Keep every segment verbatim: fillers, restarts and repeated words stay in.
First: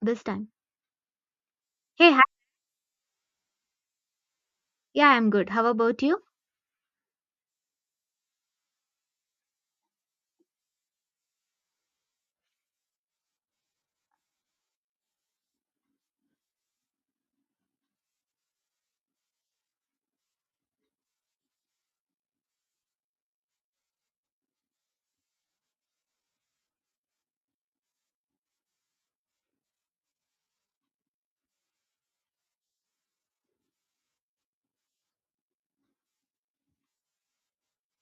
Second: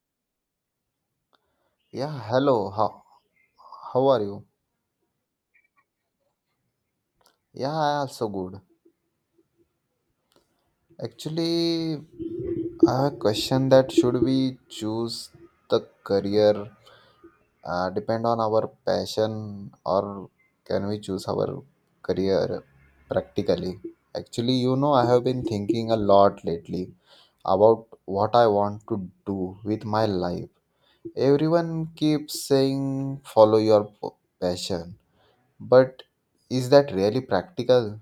This time. Hey, Yeah, hi. hello. How how are you? Yeah, I'm good. How about you? Yeah, I also good. Actually, I have a question that should we choose the career uh, depend on our passion, or can we choose our career practically? Actually, you know, I have been thinking a lot lately about what I want to do with my life. Everyone keeps saying follow your p- passion, but is that really practical?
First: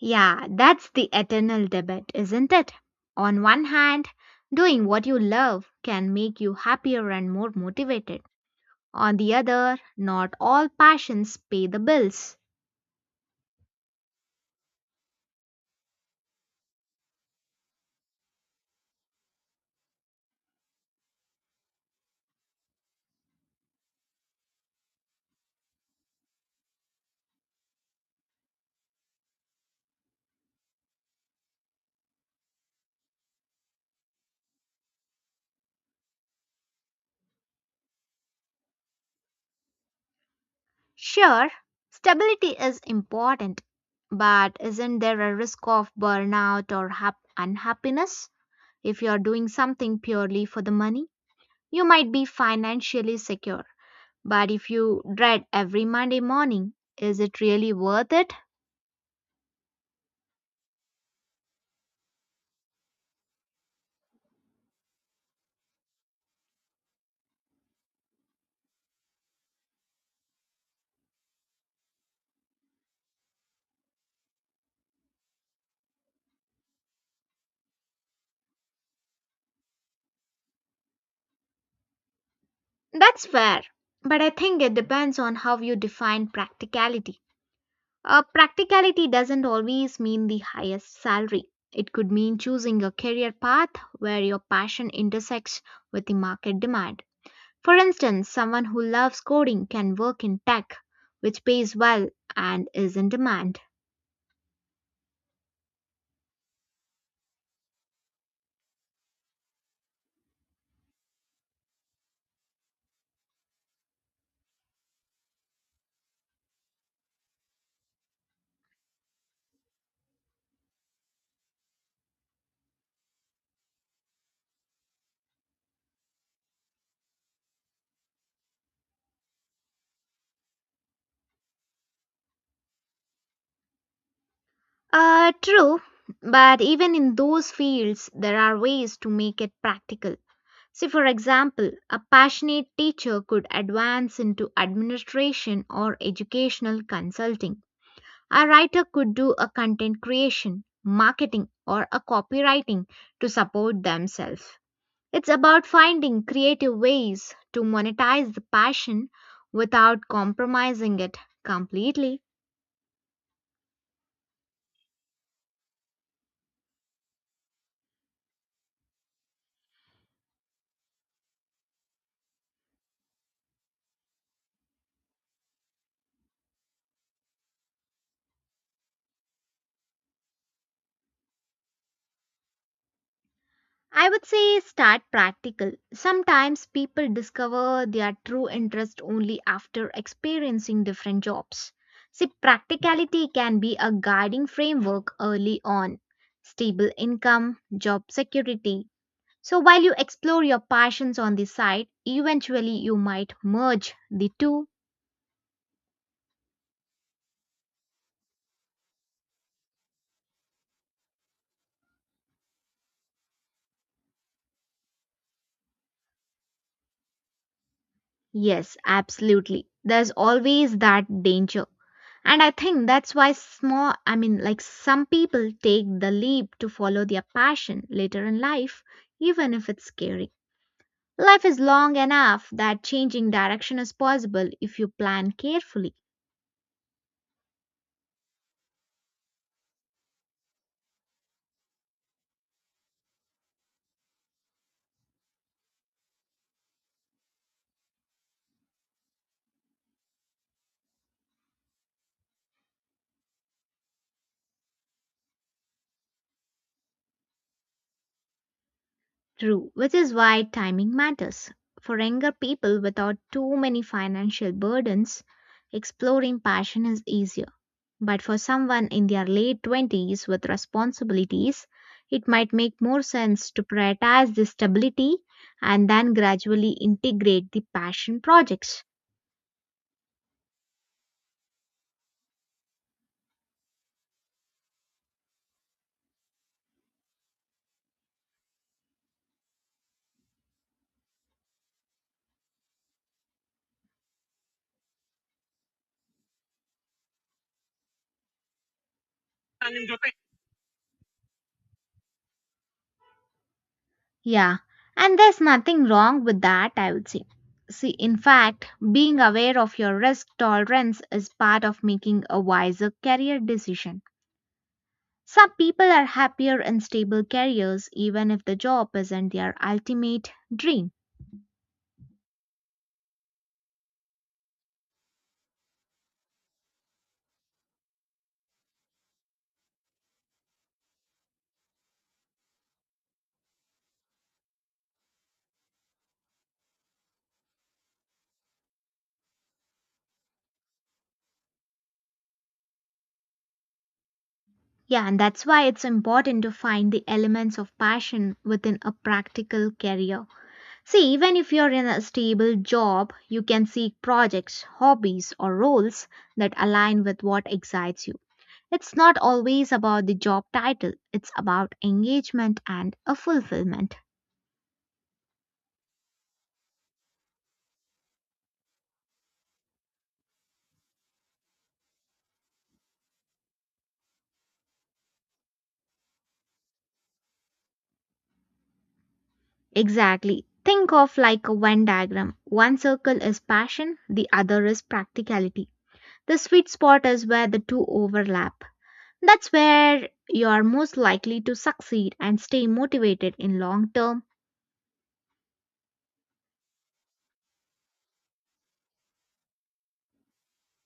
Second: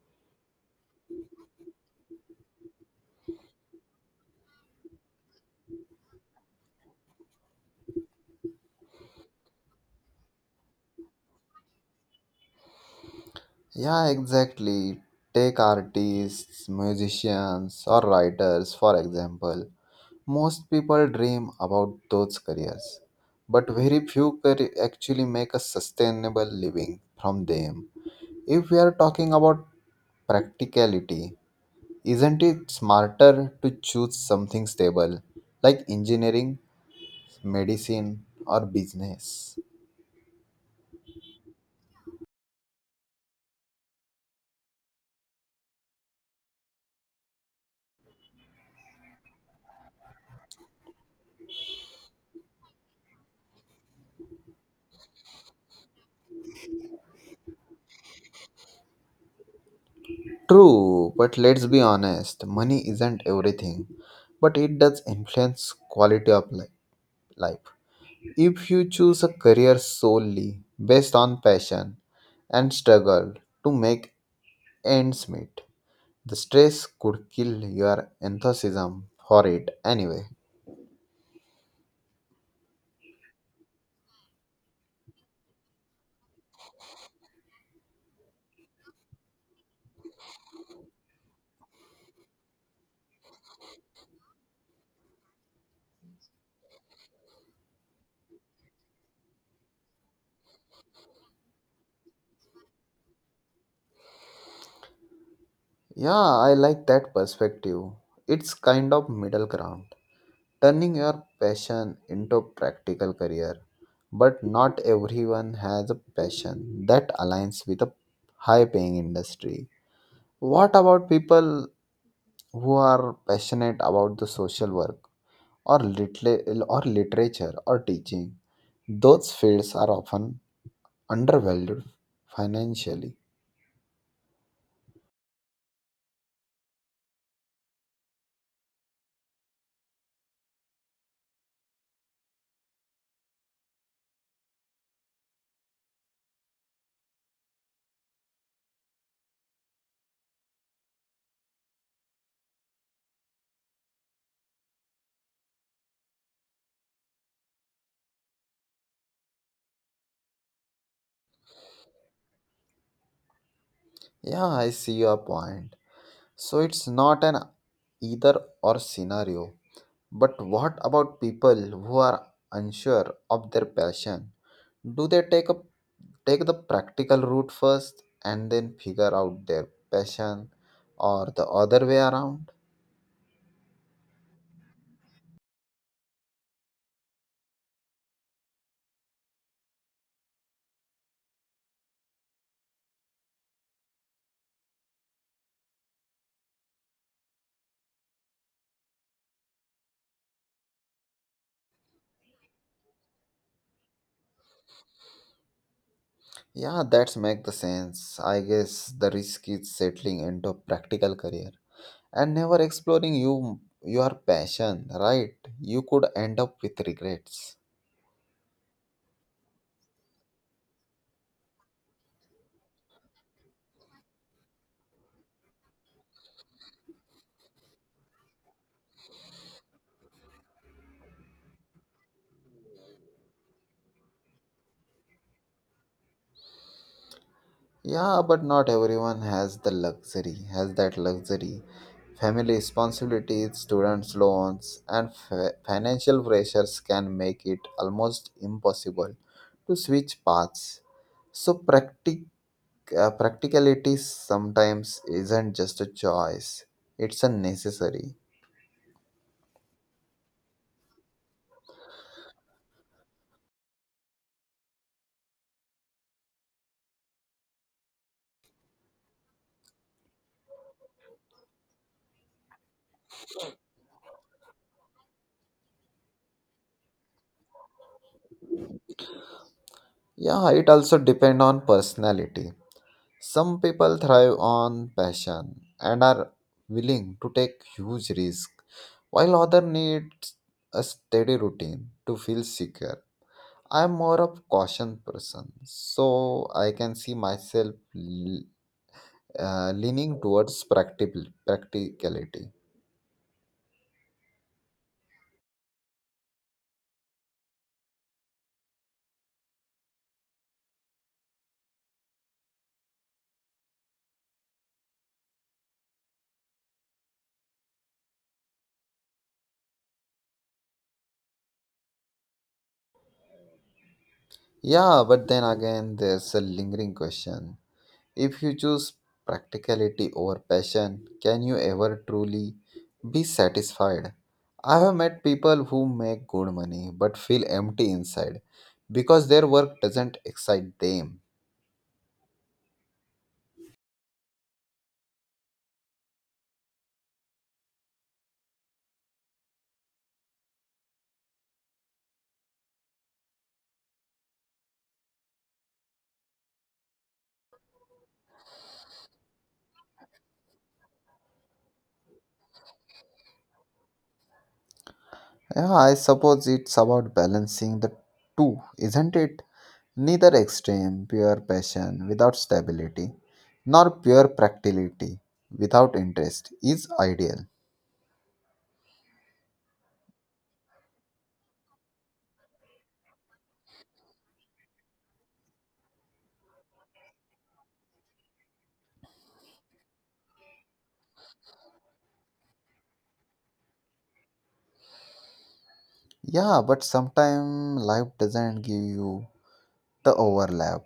Yeah, that's the eternal debate, isn't it? On one hand, doing what you love can make you happier and more motivated. On the other, not all passions pay the bills. Yeah, exactly. Take artists, musicians, or writers, for example. Most people dream about those careers, but very few car- actually make a sustainable living from them. If we are talking about practicality, isn't it smarter to choose something stable like engineering, medicine, or business? Sure, stability is important, but isn't there a risk of burnout or hap- unhappiness if you're doing something purely for the money? You might be financially secure, but if you dread every Monday morning, is it really worth it? True, but let's be honest, money isn't everything, but it does influence quality of li- life. If you choose a career solely based on passion and struggle to make ends meet, the stress could kill your enthusiasm for it anyway. That's fair. But I think it depends on how you define practicality. Uh, practicality doesn't always mean the highest salary. It could mean choosing a career path where your passion intersects with the market demand. For instance, someone who loves coding can work in tech, which pays well and is in demand. Yeah, I like that perspective. It's kind of middle ground, turning your passion into practical career. But not everyone has a passion that aligns with a high paying industry. What about people who are passionate about the social work or litla- or literature or teaching? Those fields are often undervalued financially. Uh, true, but even in those fields, there are ways to make it practical. See, for example, a passionate teacher could advance into administration or educational consulting. A writer could do a content creation, marketing, or a copywriting to support themselves. It's about finding creative ways to monetize the passion without compromising it completely. Yeah, I see your point. So it's not an either or scenario. But what about people who are unsure of their passion? Do they take up take the practical route first and then figure out their passion, or the other way around? I would say start practical. Sometimes people discover their true interest only after experiencing different jobs. See, practicality can be a guiding framework early on. Stable income, job security. So while you explore your passions on the side, eventually you might merge the two. Yeah, that's make the sense, I guess. The risk is settling into a practical career and never exploring you your passion, right? You could end up with regrets. Yes, absolutely. There's always that danger. And I think that's why small, I mean, like some people take the leap to follow their passion later in life, even if it's scary. Life is long enough that changing direction is possible if you plan carefully. Yeah, but not everyone has the luxury has that luxury. Family responsibilities, students' loans, and fi- financial pressures can make it almost impossible to switch paths. So, practic- uh, practicality sometimes isn't just a choice, it's a necessary. True, which is why timing matters. For younger people without too many financial burdens, exploring passion is easier. But for someone in their late twenties with responsibilities, it might make more sense to prioritize the stability and then gradually integrate the passion projects. Yeah, it also depends on personality. Some people thrive on passion and are willing to take huge risks, while others need a steady routine to feel secure. I'm more of caution person, so I can see myself l- uh, leaning towards practical practicality. Yeah, and there's nothing wrong with that, I would say. See, in fact, being aware of your risk tolerance is part of making a wiser career decision. Some people are happier in stable careers even if the job isn't their ultimate dream. Yeah, but then again, there's a lingering question. If you choose practicality over passion, can you ever truly be satisfied? I have met people who make good money but feel empty inside because their work doesn't excite them. Yeah, and that's why it's important to find the elements of passion within a practical career. See, even if you're in a stable job, you can seek projects, hobbies, or roles that align with what excites you. It's not always about the job title, it's about engagement and a fulfillment. Yeah, I suppose it's about balancing the two, isn't it? Neither extreme, pure passion without stability, nor pure practicality without interest is ideal. Exactly. Think of like a Venn diagram. One circle is passion, the other is practicality. The sweet spot is where the two overlap. That's where you are most likely to succeed and stay motivated in long term. Yeah, but sometimes life doesn't give you the overlap.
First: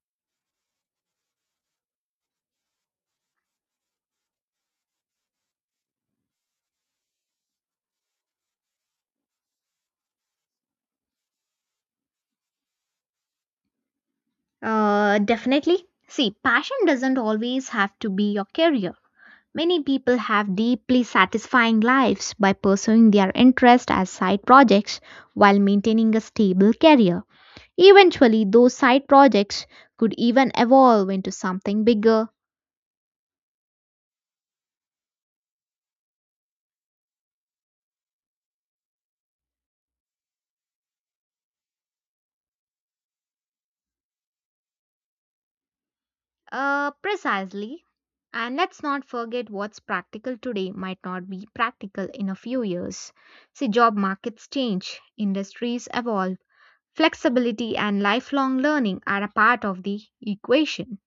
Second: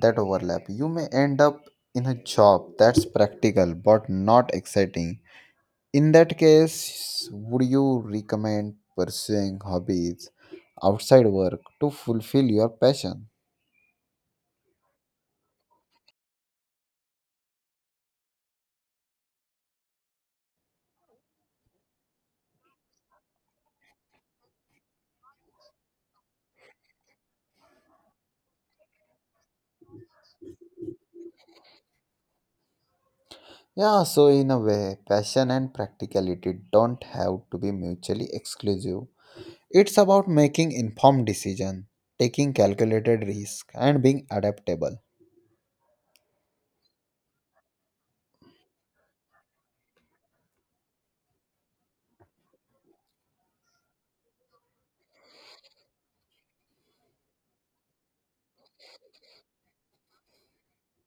that overlap. You may end up in a job that's practical but not exciting. In that case, would you recommend pursuing hobbies outside work to fulfill your passion? Uh, definitely. See, passion doesn't always have to be your career. Many people have deeply satisfying lives by pursuing their interest as side projects while maintaining a stable career. Eventually, those side projects could even evolve into something bigger. Yeah, so in a way, passion and practicality don't have to be mutually exclusive. It's about making informed decisions, taking calculated risks, and being adaptable. Uh, precisely. And let's not forget what's practical today might not be practical in a few years. See, job markets change, industries evolve, flexibility and lifelong learning are a part of the equation.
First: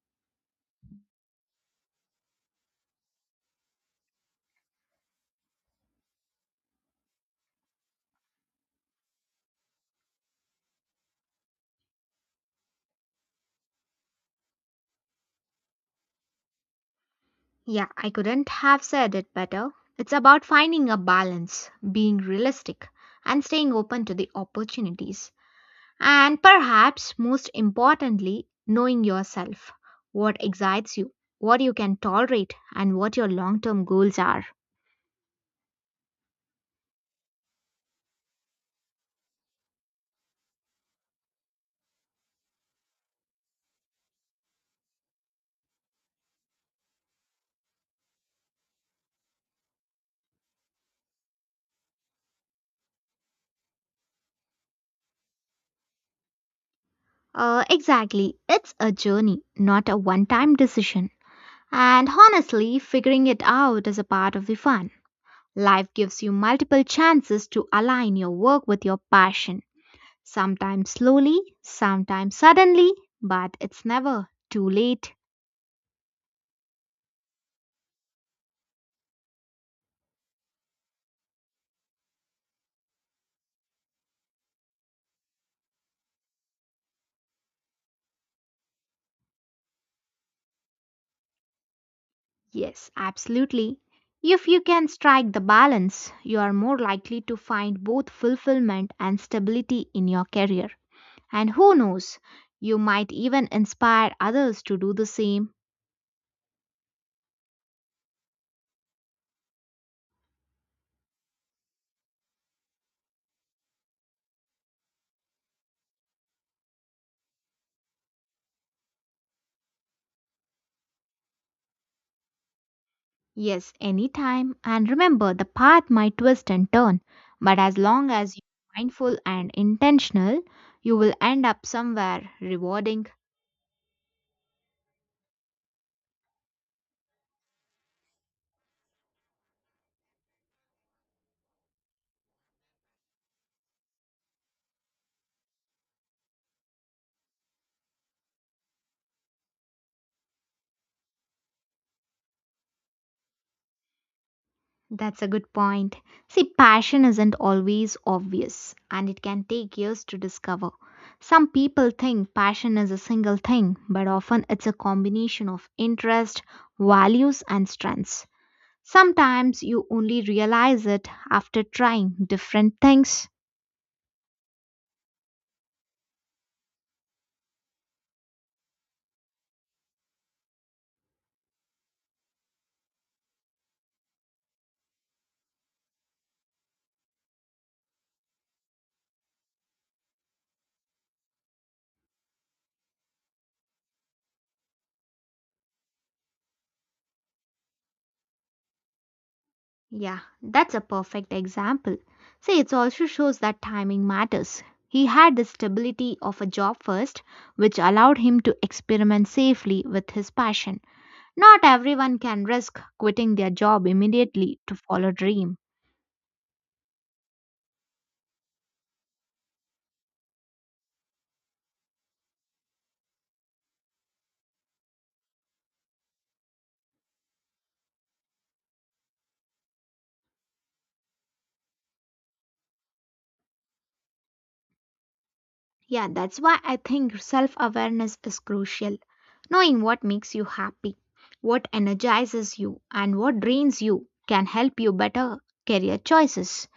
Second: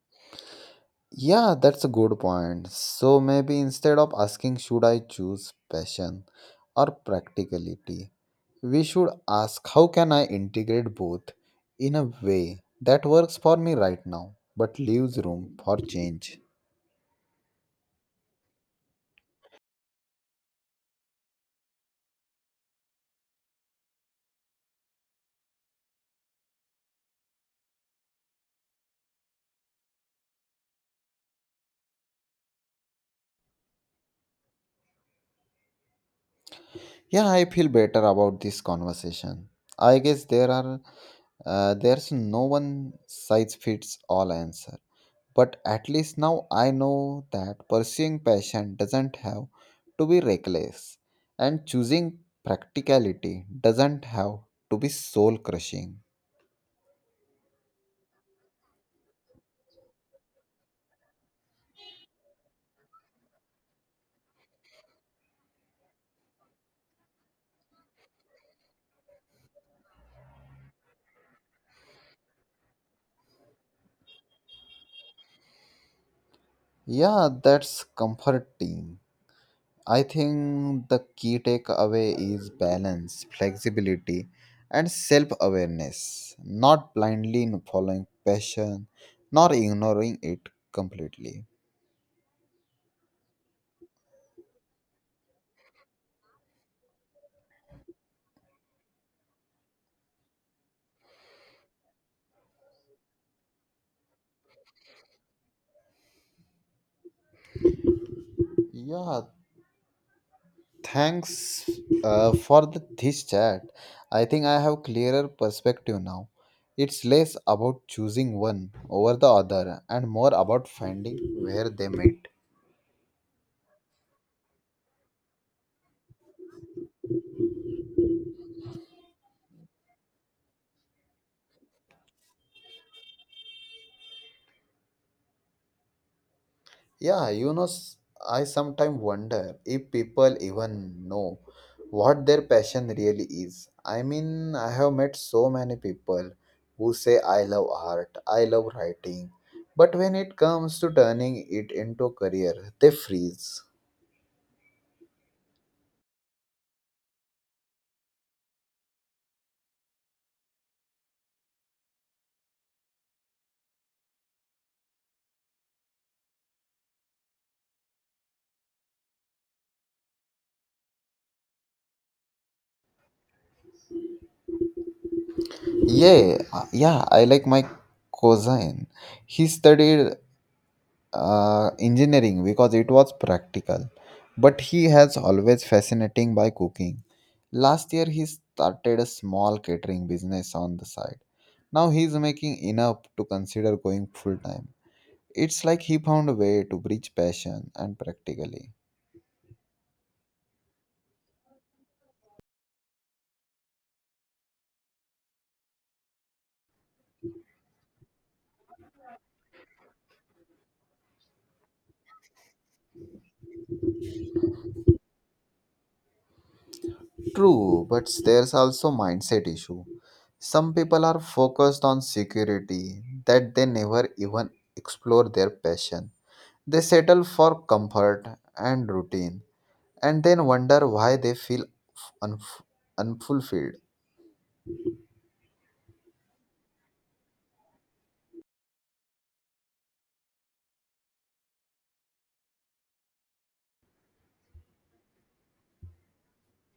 Yeah, that's a good point. So maybe instead of asking should I choose passion or practicality, we should ask how can I integrate both in a way that works for me right now but leaves room for change. Yeah, I couldn't have said it better. It's about finding a balance, being realistic, and staying open to the opportunities. And perhaps most importantly, knowing yourself, what excites you, what you can tolerate, and what your long term goals are. Yeah, I feel better about this conversation. I guess there are uh, there's no one size fits all answer, but at least now I know that pursuing passion doesn't have to be reckless, and choosing practicality doesn't have to be soul crushing. Uh, exactly, it's a journey, not a one time decision. And honestly, figuring it out is a part of the fun. Life gives you multiple chances to align your work with your passion, sometimes slowly, sometimes suddenly, but it's never too late. Yeah, that's comforting. I think the key takeaway is balance, flexibility, and self awareness, not blindly following passion, nor ignoring it completely. Yes, absolutely. If you can strike the balance, you are more likely to find both fulfillment and stability in your career. And who knows, you might even inspire others to do the same. Yeah, thanks uh, for the, this chat. I think I have clearer perspective now. It's less about choosing one over the other and more about finding where they meet. Yes, anytime. And remember, the path might twist and turn, but as long as you're mindful and intentional, you will end up somewhere rewarding. Yeah, you know, s- I sometimes wonder if people even know what their passion really is. I mean, I have met so many people who say, I love art, I love writing, but when it comes to turning it into a career, they freeze. That's a good point. See, passion isn't always obvious and it can take years to discover. Some people think passion is a single thing, but often it's a combination of interest, values, and strengths. Sometimes you only realize it after trying different things. Yeah, uh, yeah, I like my cousin. He studied uh, engineering because it was practical, but he has always fascinating by cooking. Last year, he started a small catering business on the side. Now he's making enough to consider going full time. It's like he found a way to bridge passion and practically. Yeah, that's a perfect example. See, it also shows that timing matters. He had the stability of a job first, which allowed him to experiment safely with his passion. Not everyone can risk quitting their job immediately to follow a dream. True, but there's also mindset issue. Some people are focused on security that they never even explore their passion. They settle for comfort and routine and then wonder why they feel unf- unfulfilled. Yeah, that's why I think self awareness is crucial. Knowing what makes you happy, what energizes you, and what drains you can help you better career choices.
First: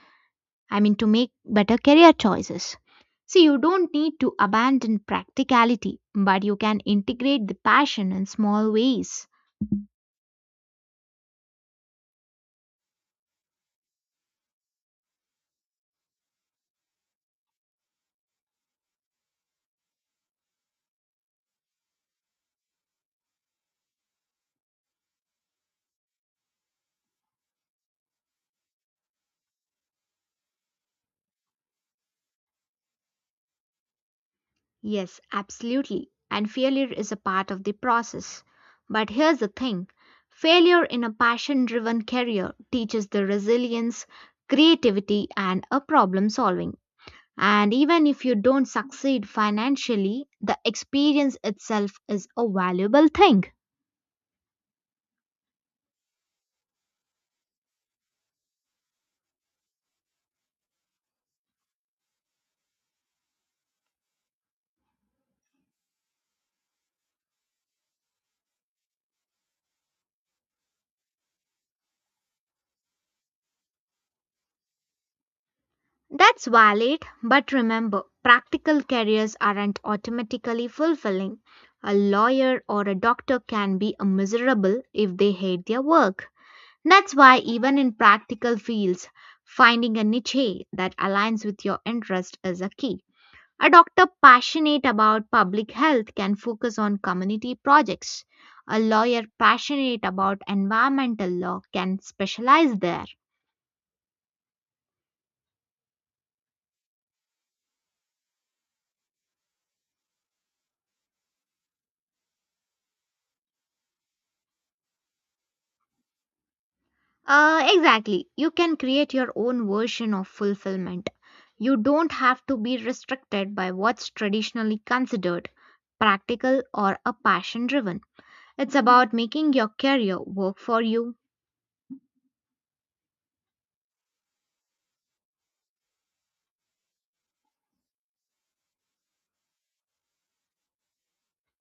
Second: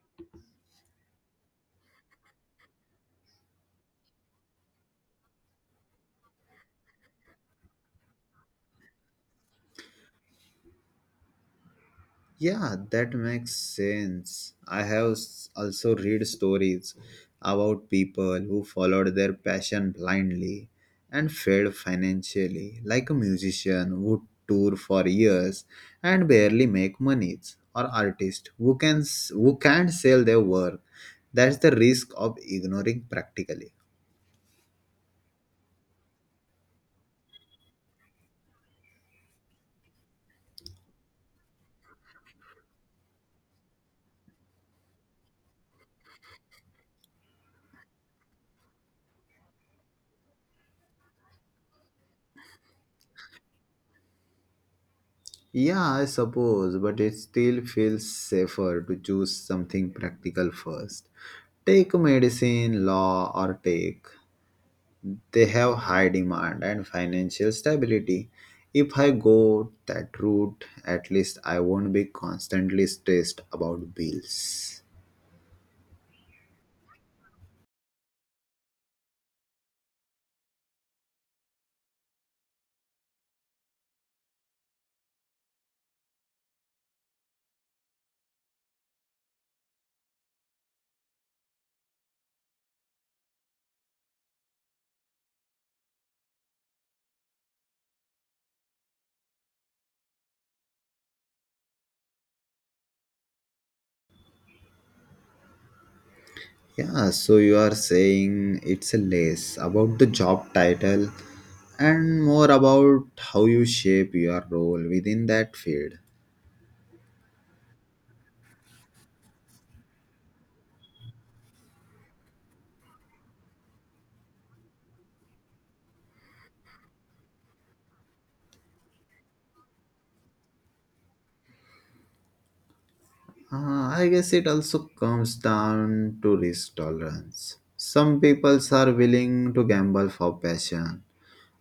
I mean, to make better career choices. See, you don't need to abandon practicality, but you can integrate the passion in small ways. Yeah, that makes sense. I have s- also read stories about people who followed their passion blindly and failed financially, like a musician who tour for years and barely make monies, or artist who can s- who can't sell their work. That's the risk of ignoring practically. Yes, absolutely. And failure is a part of the process. But here's the thing: failure in a passion driven career teaches the resilience, creativity, and a problem solving. And even if you don't succeed financially, the experience itself is a valuable thing. Yeah, I suppose, but it still feels safer to choose something practical first. Take medicine, law, or tech. They have high demand and financial stability. If I go that route, at least I won't be constantly stressed about bills. That's valid, but remember, practical careers aren't automatically fulfilling. A lawyer or a doctor can be a miserable if they hate their work. That's why, even in practical fields, finding a niche that aligns with your interest is a key. A doctor passionate about public health can focus on community projects. A lawyer passionate about environmental law can specialize there. Yeah, so you are saying it's less about the job title and more about how you shape your role within that field. Uh, exactly. You can create your own version of fulfillment. You don't have to be restricted by what's traditionally considered practical or a passion driven. It's about making your career work for you. Uh, I guess it also comes down to risk tolerance. Some people are willing to gamble for passion,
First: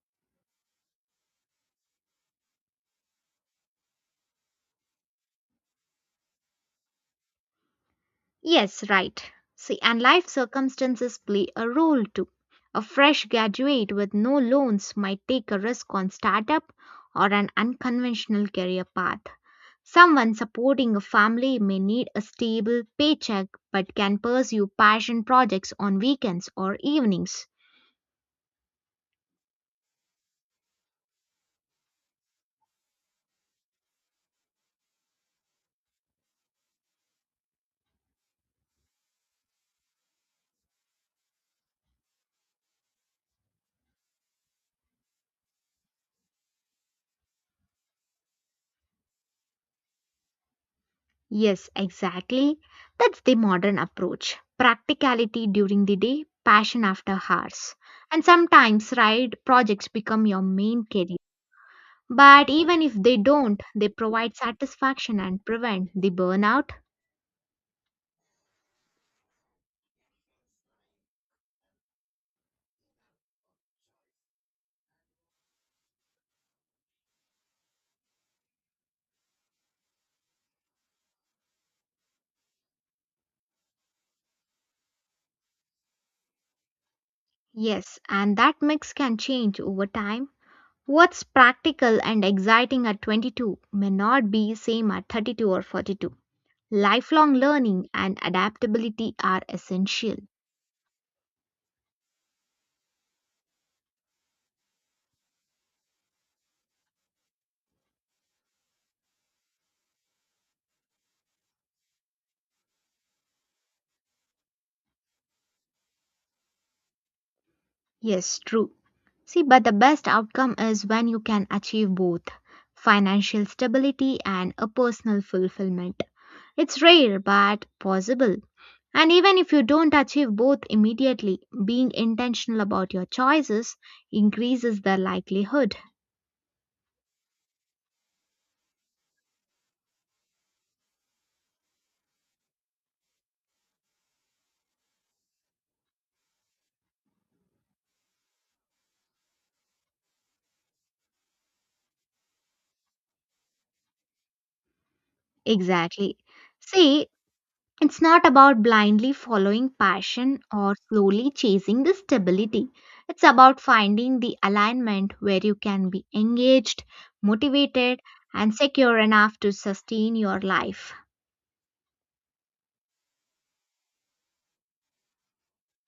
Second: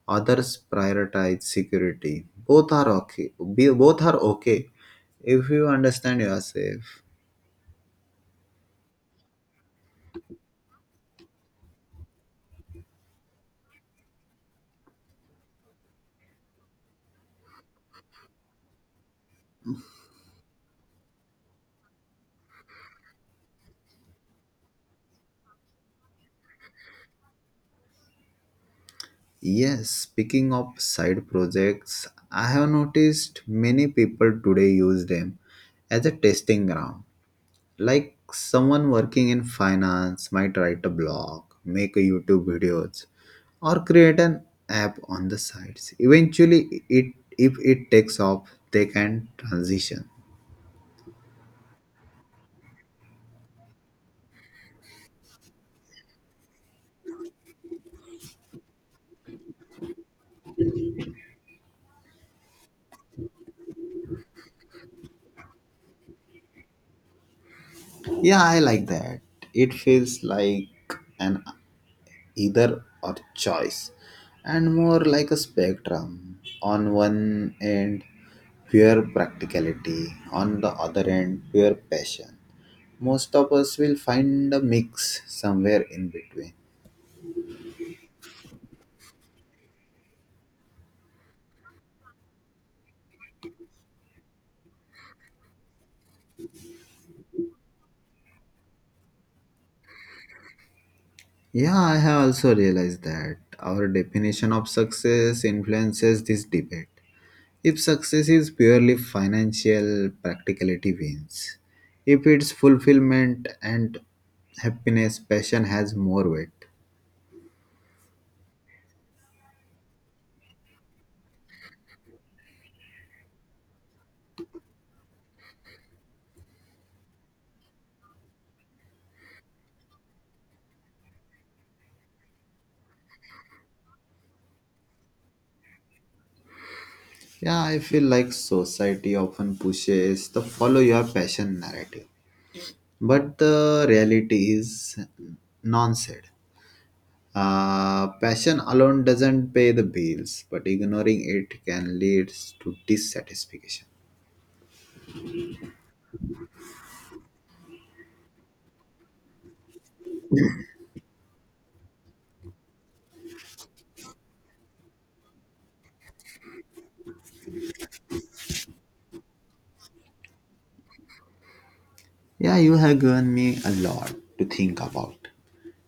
others prioritize security. Both are okay. Be- Both are okay if you understand yourself. Yes, right. See, and life circumstances play a role too. A fresh graduate with no loans might take a risk on startup or an unconventional career path. Someone supporting a family may need a stable paycheck but can pursue passion projects on weekends or evenings. Yes, speaking of side projects, I have noticed many people today use them as a testing ground, like someone working in finance might write a blog, make a YouTube videos, or create an app on the sides. Eventually, it if it takes off, they can transition. Yes, exactly. That's the modern approach. Practicality during the day, passion after hours. And sometimes, right, projects become your main career. But even if they don't, they provide satisfaction and prevent the burnout. Yeah, I like that. It feels like an either or choice and more like a spectrum. On one end, pure practicality, on the other end, pure passion. Most of us will find a mix somewhere in between. Yes, and that mix can change over time. What's practical and exciting at twenty-two may not be same at thirty-two or forty-two. Lifelong learning and adaptability are essential. Yeah, I have also realized that our definition of success influences this debate. If success is purely financial, practicality wins. If it's fulfillment and happiness, passion has more weight. Yes, true. See, but the best outcome is when you can achieve both financial stability and a personal fulfillment. It's rare but possible. And even if you don't achieve both immediately, being intentional about your choices increases the likelihood. Yeah, I feel like society often pushes the follow your passion narrative. But the reality is non said. Uh, passion alone doesn't pay the bills, but ignoring it can lead to dissatisfaction. Exactly. See, it's not about blindly following passion or slowly chasing the stability. It's about finding the alignment where you can be engaged, motivated, and secure enough to sustain your life. Yeah, you have given me a lot to think about.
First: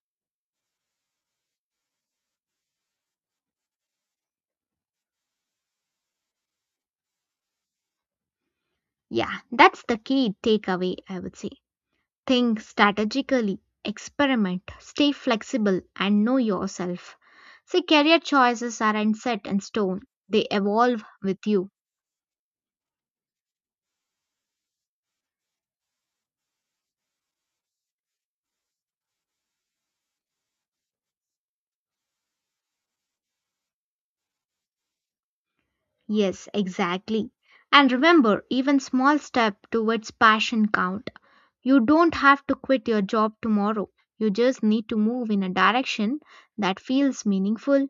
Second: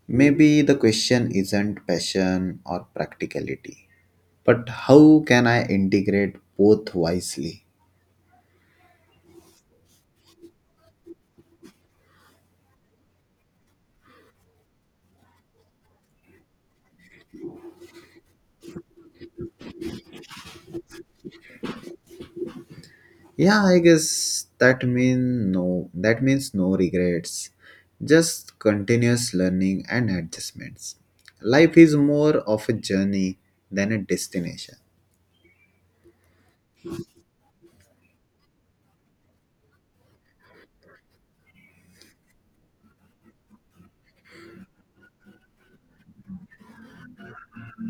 Maybe the question isn't passion or practicality, but how can I integrate both wisely? Yeah, that's the key takeaway, I would say. Think strategically, experiment, stay flexible, and know yourself. See, career choices aren't set in stone, they evolve with you. Yeah, I guess that mean no that means no regrets. Just continuous learning and adjustments. Life is more of a journey than a destination. Yes, exactly. And remember, even small step towards passion count. You don't have to quit your job tomorrow. You just need to move in a direction that feels meaningful.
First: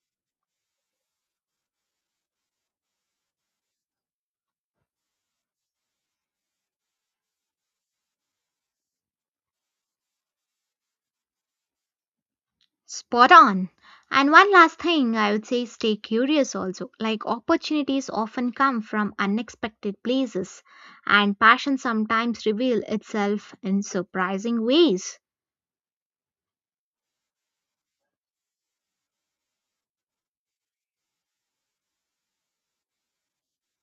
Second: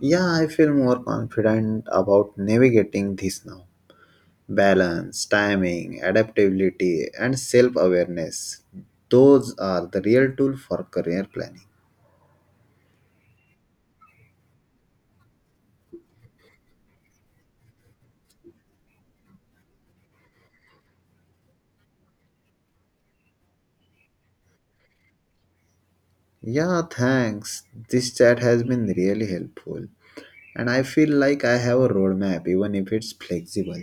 Yeah, I feel more confident about navigating this now. Balance, timing, adaptability, and self awareness. Those are the real tool for career planning. Spot on. And one last thing I would say, stay curious also. Like opportunities often come from unexpected places and passion sometimes reveal itself in surprising ways. Yeah, thanks. This chat has been really helpful. And I feel like I have a roadmap, even if it's flexible.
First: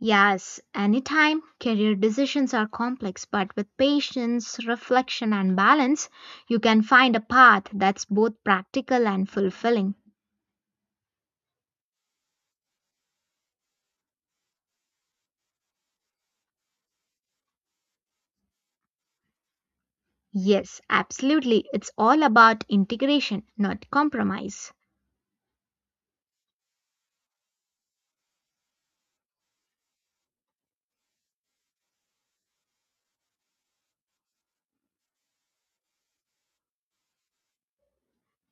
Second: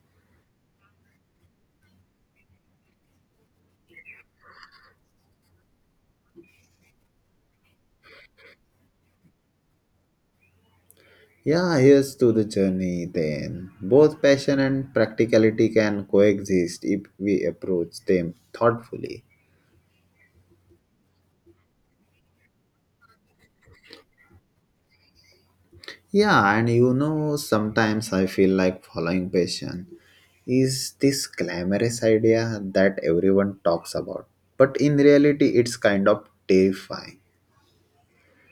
Yes, anytime. Career decisions are complex, but with patience, reflection, and balance, you can find a path that's both practical and fulfilling. Yeah, here's to the journey then. Both passion and practicality can coexist if we approach them thoughtfully. Yes, absolutely. It's all about integration, not compromise. Yeah, and you know, sometimes I feel like following passion is this glamorous idea that everyone talks about. But in reality, it's kind of terrifying.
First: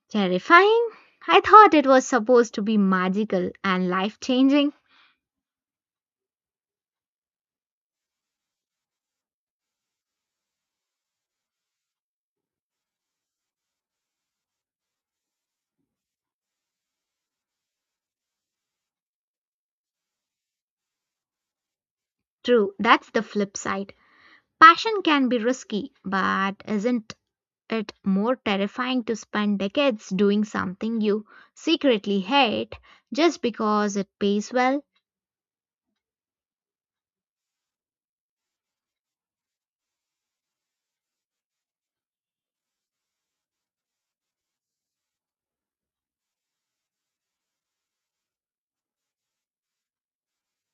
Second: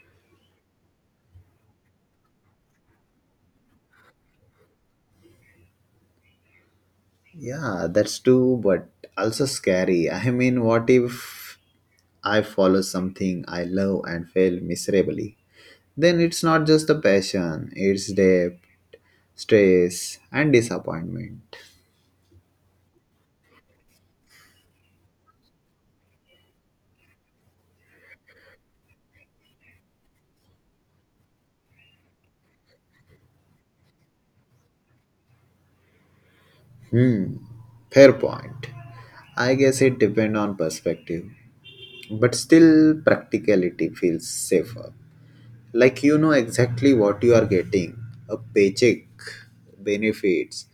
Terrifying? I thought it was supposed to be magical and life changing. Yeah, that's true, but also scary. I mean, what if I follow something I love and fail miserably? Then it's not just a passion, it's debt, stress, and disappointment. True, that's the flip side. Passion can be risky, but isn't it more terrifying to spend decades doing something you secretly hate just because it pays well. Hmm, fair point. I guess it depends on perspective, but still, practicality feels safer. Like you know exactly what you are getting: a paycheck, benefits,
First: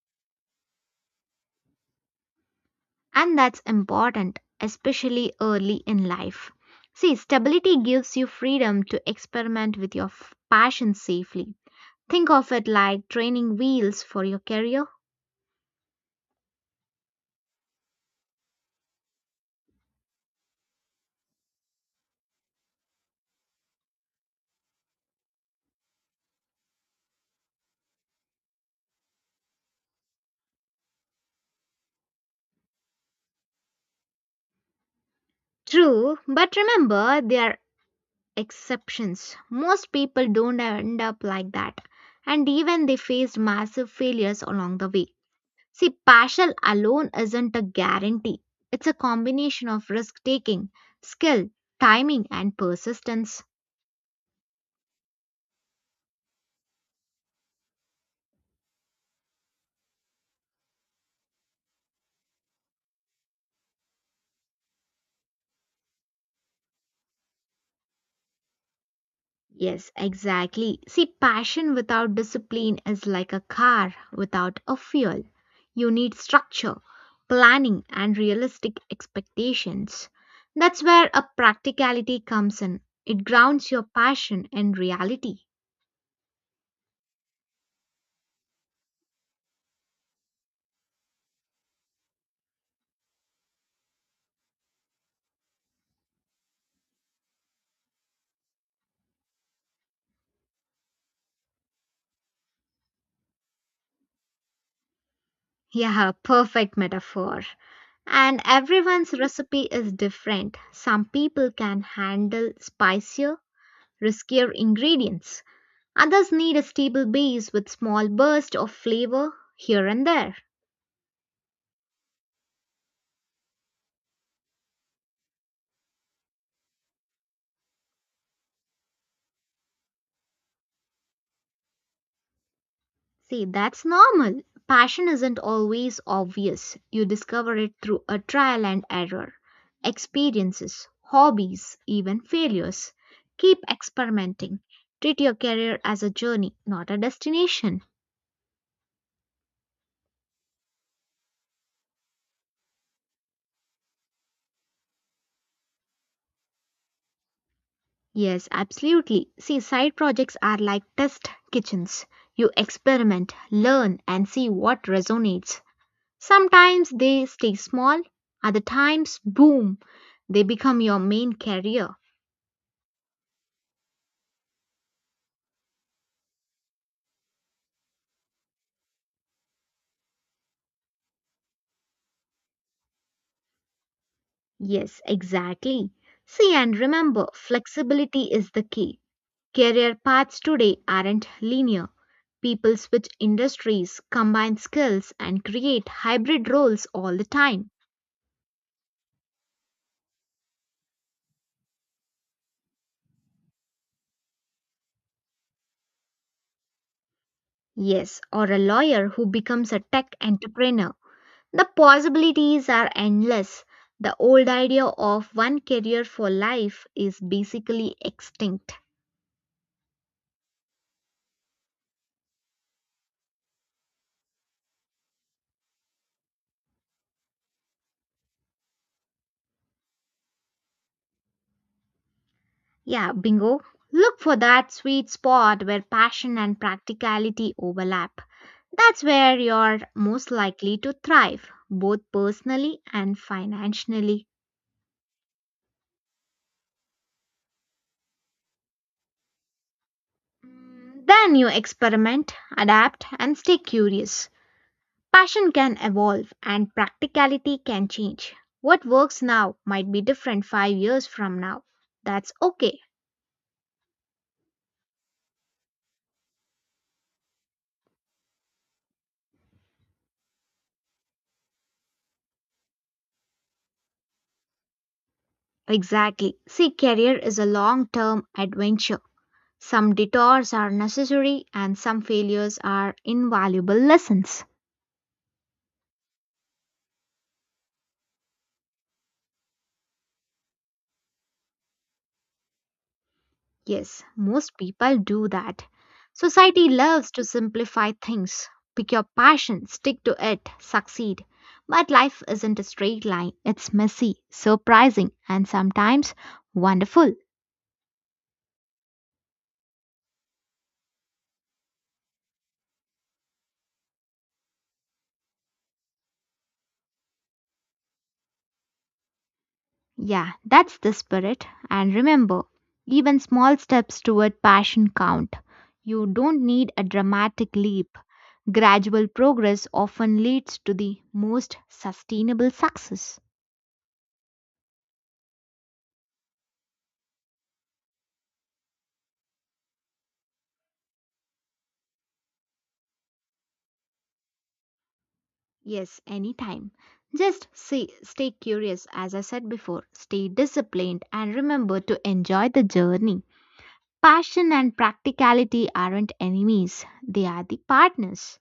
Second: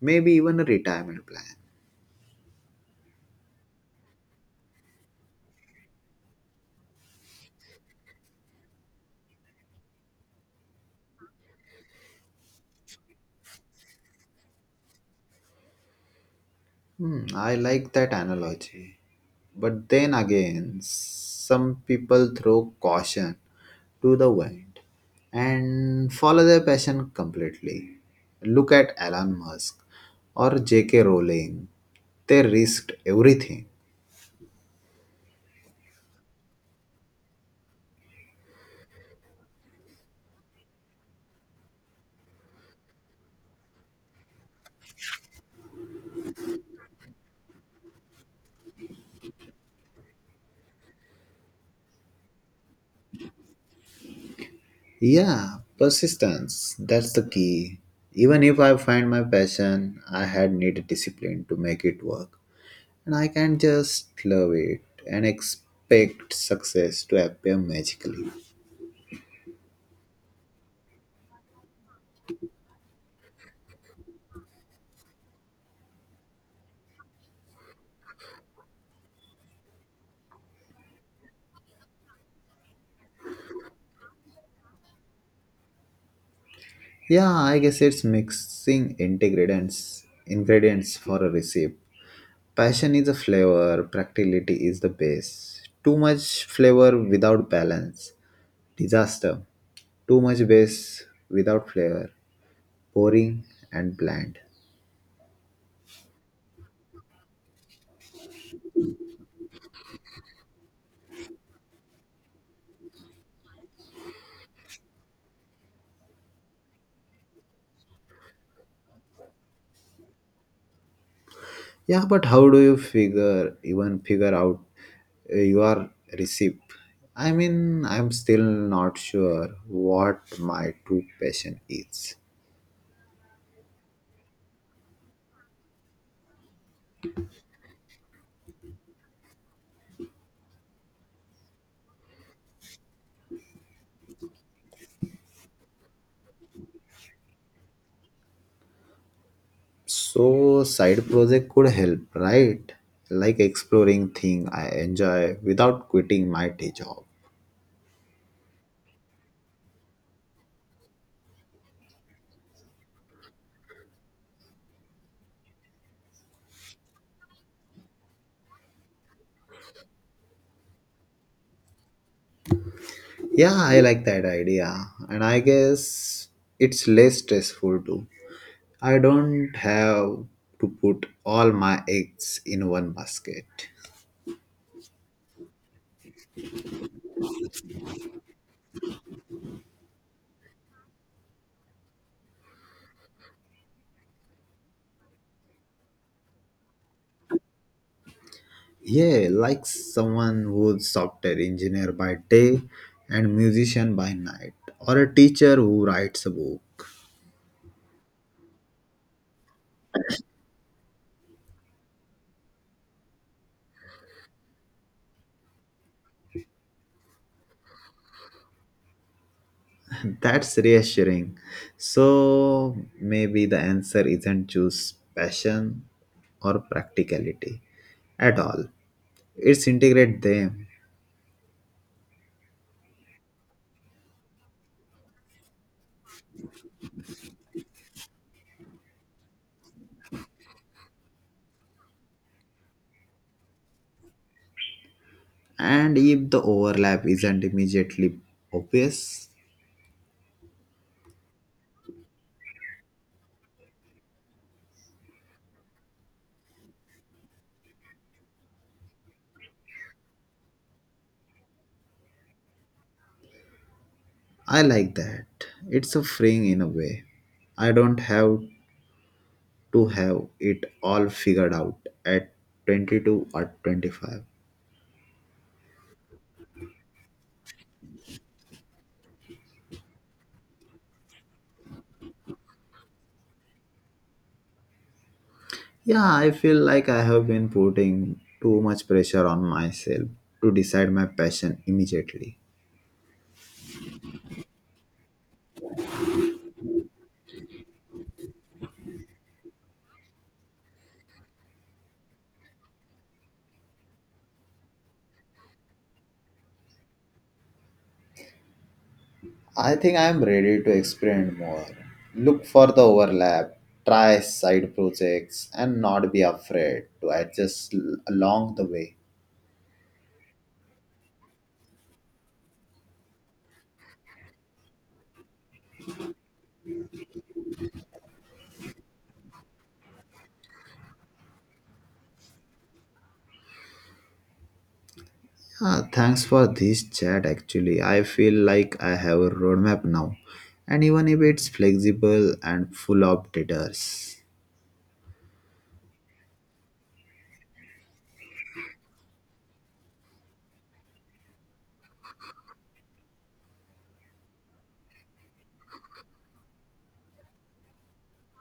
maybe even a retirement plan. And that's important, especially early in life. See, stability gives you freedom to experiment with your f- passion safely. Think of it like training wheels for your career. Hmm, I like that analogy. But then again, some people throw caution to the wind and follow their passion completely. Look at Elon Musk or J K. Rowling. They risked everything. True, but remember there are exceptions. Most people don't end up like that, and even they faced massive failures along the way. See, passion alone isn't a guarantee. It's a combination of risk taking, skill, timing, and persistence. Yeah, persistence. That's the key. Even if I find my passion, I had need discipline to make it work. And I can just love it and expect success to appear magically. Yes, exactly. See, passion without discipline is like a car without a fuel. You need structure, planning, and realistic expectations. That's where a practicality comes in. It grounds your passion in reality. Yeah, I guess it's mixing ingredients ingredients for a recipe. Passion is a flavor, practicality is the base. Too much flavor without balance. Disaster. Too much base without flavor. Boring and bland. Yeah, perfect metaphor. And everyone's recipe is different. Some people can handle spicier, riskier ingredients. Others need a stable base with small bursts of flavor here and there. Yeah, but how do you figure even figure out uh, your receipt? I mean, I'm still not sure what my true passion is. See, that's normal. Passion isn't always obvious. You discover it through a trial and error, experiences, hobbies, even failures. Keep experimenting. Treat your career as a journey, not a destination. So side project could help, right? Like exploring thing I enjoy without quitting my day job. Yes, absolutely. See, side projects are like test kitchens. You experiment, learn, and see what resonates. Sometimes they stay small, other times, boom, they become your main career. Yeah, I like that idea, and I guess it's less stressful too. I don't have to put all my eggs in one basket. Yes, exactly. See, and remember, flexibility is the key. Career paths today aren't linear. People switch industries, combine skills, and create hybrid roles all the time. Yeah, like someone who's software engineer by day and musician by night, or a teacher who writes a book. Yes, or a lawyer who becomes a tech entrepreneur. The possibilities are endless. The old idea of one career for life is basically extinct. That's reassuring. So maybe the answer isn't choose passion or practicality at all. It's integrate them. Yeah, bingo. Look for that sweet spot where passion and practicality overlap. That's where you're most likely to thrive, both personally and financially. And if the overlap isn't immediately obvious, Then you experiment, adapt, and stay curious. Passion can evolve and practicality can change. What works now might be different five years from now. That's okay. I like that. It's a freeing in a way. I don't have to have it all figured out at twenty-two or twenty-five. Exactly. See, career is a long term adventure. Some detours are necessary and some failures are invaluable lessons. Yeah, I feel like I have been putting too much pressure on myself to decide my passion immediately. Yes, most people do that. Society loves to simplify things. Pick your passion, stick to it, succeed. But life isn't a straight line. It's messy, surprising, and sometimes wonderful. I think I am ready to experiment more, look for the overlap, try side projects, and not be afraid to adjust l- along the way. Yeah, that's the spirit. And remember, even small steps toward passion count. You don't need a dramatic leap. Gradual progress often leads to the most sustainable success. Uh, thanks for this chat. Actually, I feel like I have a roadmap now, and even if it's flexible and full of debtors. Yes, anytime. Just see, stay curious, as I said before, stay disciplined, and remember to enjoy the journey. Passion and practicality aren't enemies, they are the partners.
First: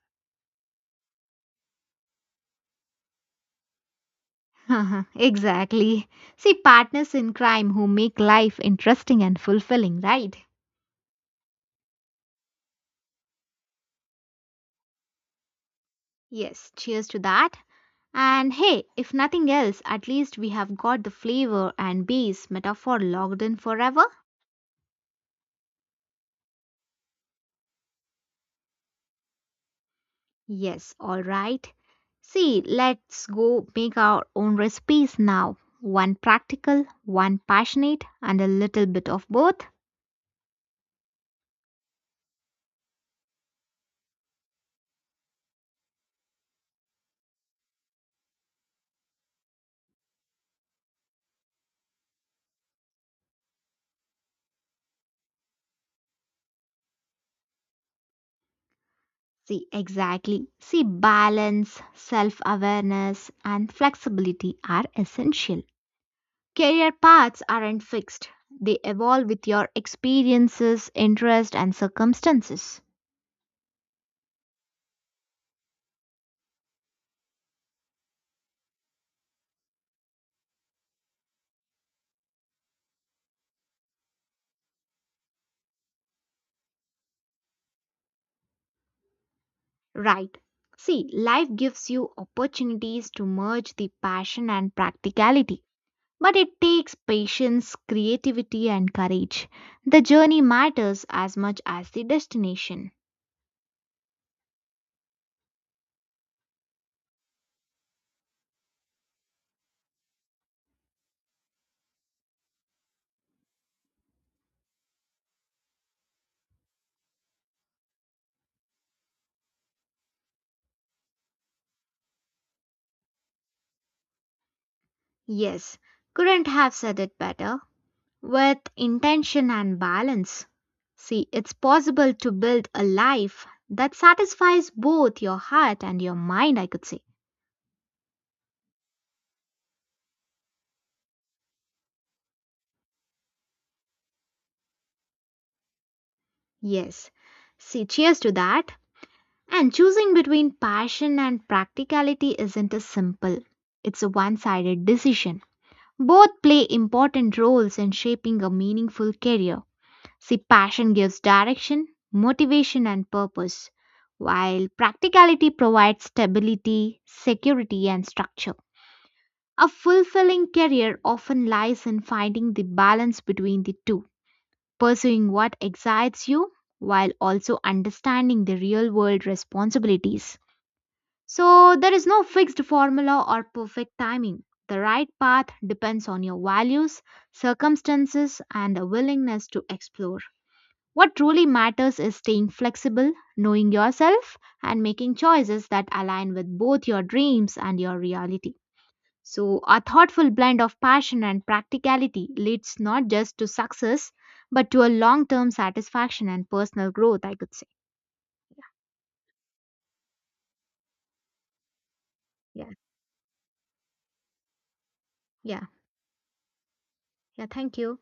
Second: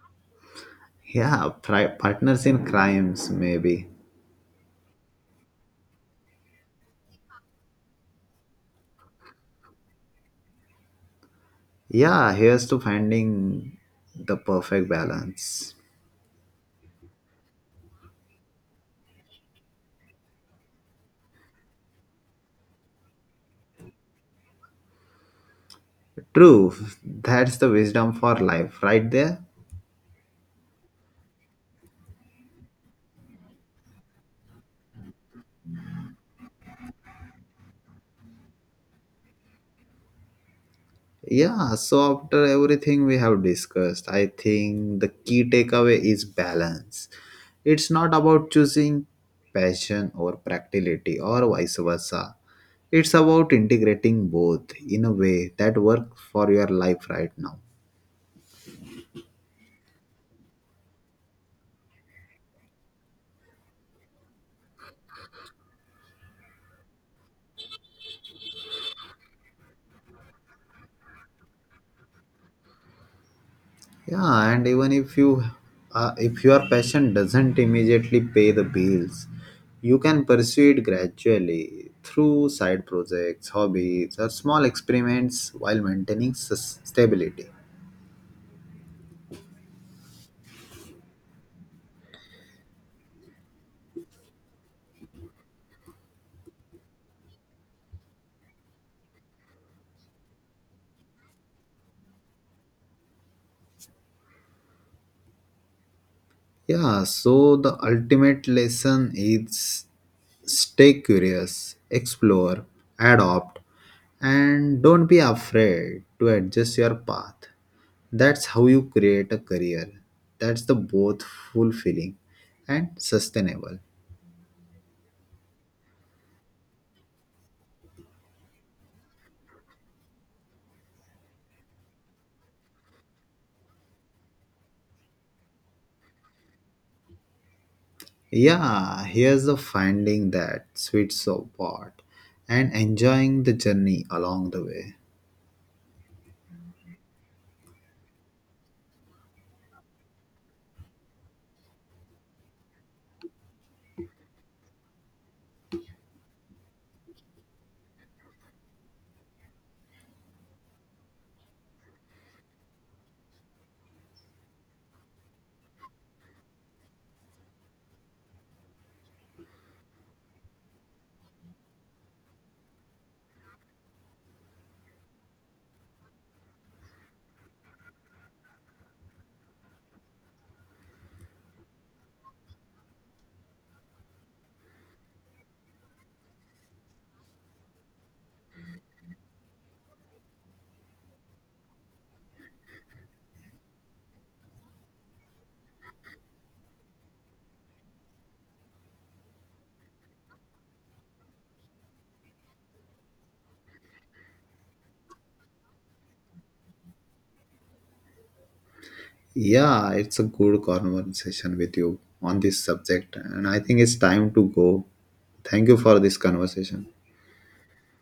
Yeah, pri- partners in crimes, maybe. Exactly. See, partners in crime who make life interesting and fulfilling, right? Yeah, here's to finding the perfect balance. Yes, cheers to that. And hey, if nothing else, at least we have got the flavor and base metaphor logged in forever. True, that's the wisdom for life, right there. Yes, all right. See, let's go make our own recipes now. One practical, one passionate, and a little bit of both. Yeah, so after everything we have discussed, I think the key takeaway is balance. It's not about choosing passion or practicality or vice versa. It's about integrating both in a way that works for your life right now. See, exactly. See, balance, self awareness, and flexibility are essential. Career paths aren't fixed, they evolve with your experiences, interest, and circumstances. Yeah, and even if you, uh, if your passion doesn't immediately pay the bills, you can pursue it gradually through side projects, hobbies, or small experiments while maintaining sus- stability. Right. See, life gives you opportunities to merge the passion and practicality. But it takes patience, creativity, and courage. The journey matters as much as the destination. Yeah, so the ultimate lesson is stay curious, explore, adopt, and don't be afraid to adjust your path. That's how you create a career. That's the both fulfilling and sustainable. Yes, couldn't have said it better. With intention and balance. See, it's possible to build a life that satisfies both your heart and your mind, I could say. Yeah, here's the finding that sweet spot and enjoying the journey along the way. Yes. See, cheers to that. And choosing between passion and practicality isn't a simple, it's a one sided decision. Both play important roles in shaping a meaningful career. See, passion gives direction, motivation, and purpose, while practicality provides stability, security, and structure. A fulfilling career often lies in finding the balance between the two, pursuing what excites you while also understanding the real world responsibilities. So there is no fixed formula or perfect timing. The right path depends on your values, circumstances, and a willingness to explore. What truly matters is staying flexible, knowing yourself, and making choices that align with both your dreams and your reality. So, a thoughtful blend of passion and practicality leads not just to success, but to a long term satisfaction and personal growth, I could say. Yeah, it's a good conversation with you on this Yeah, subject, and I think it's time to go. yeah, Thank you for this conversation. yeah, thank you.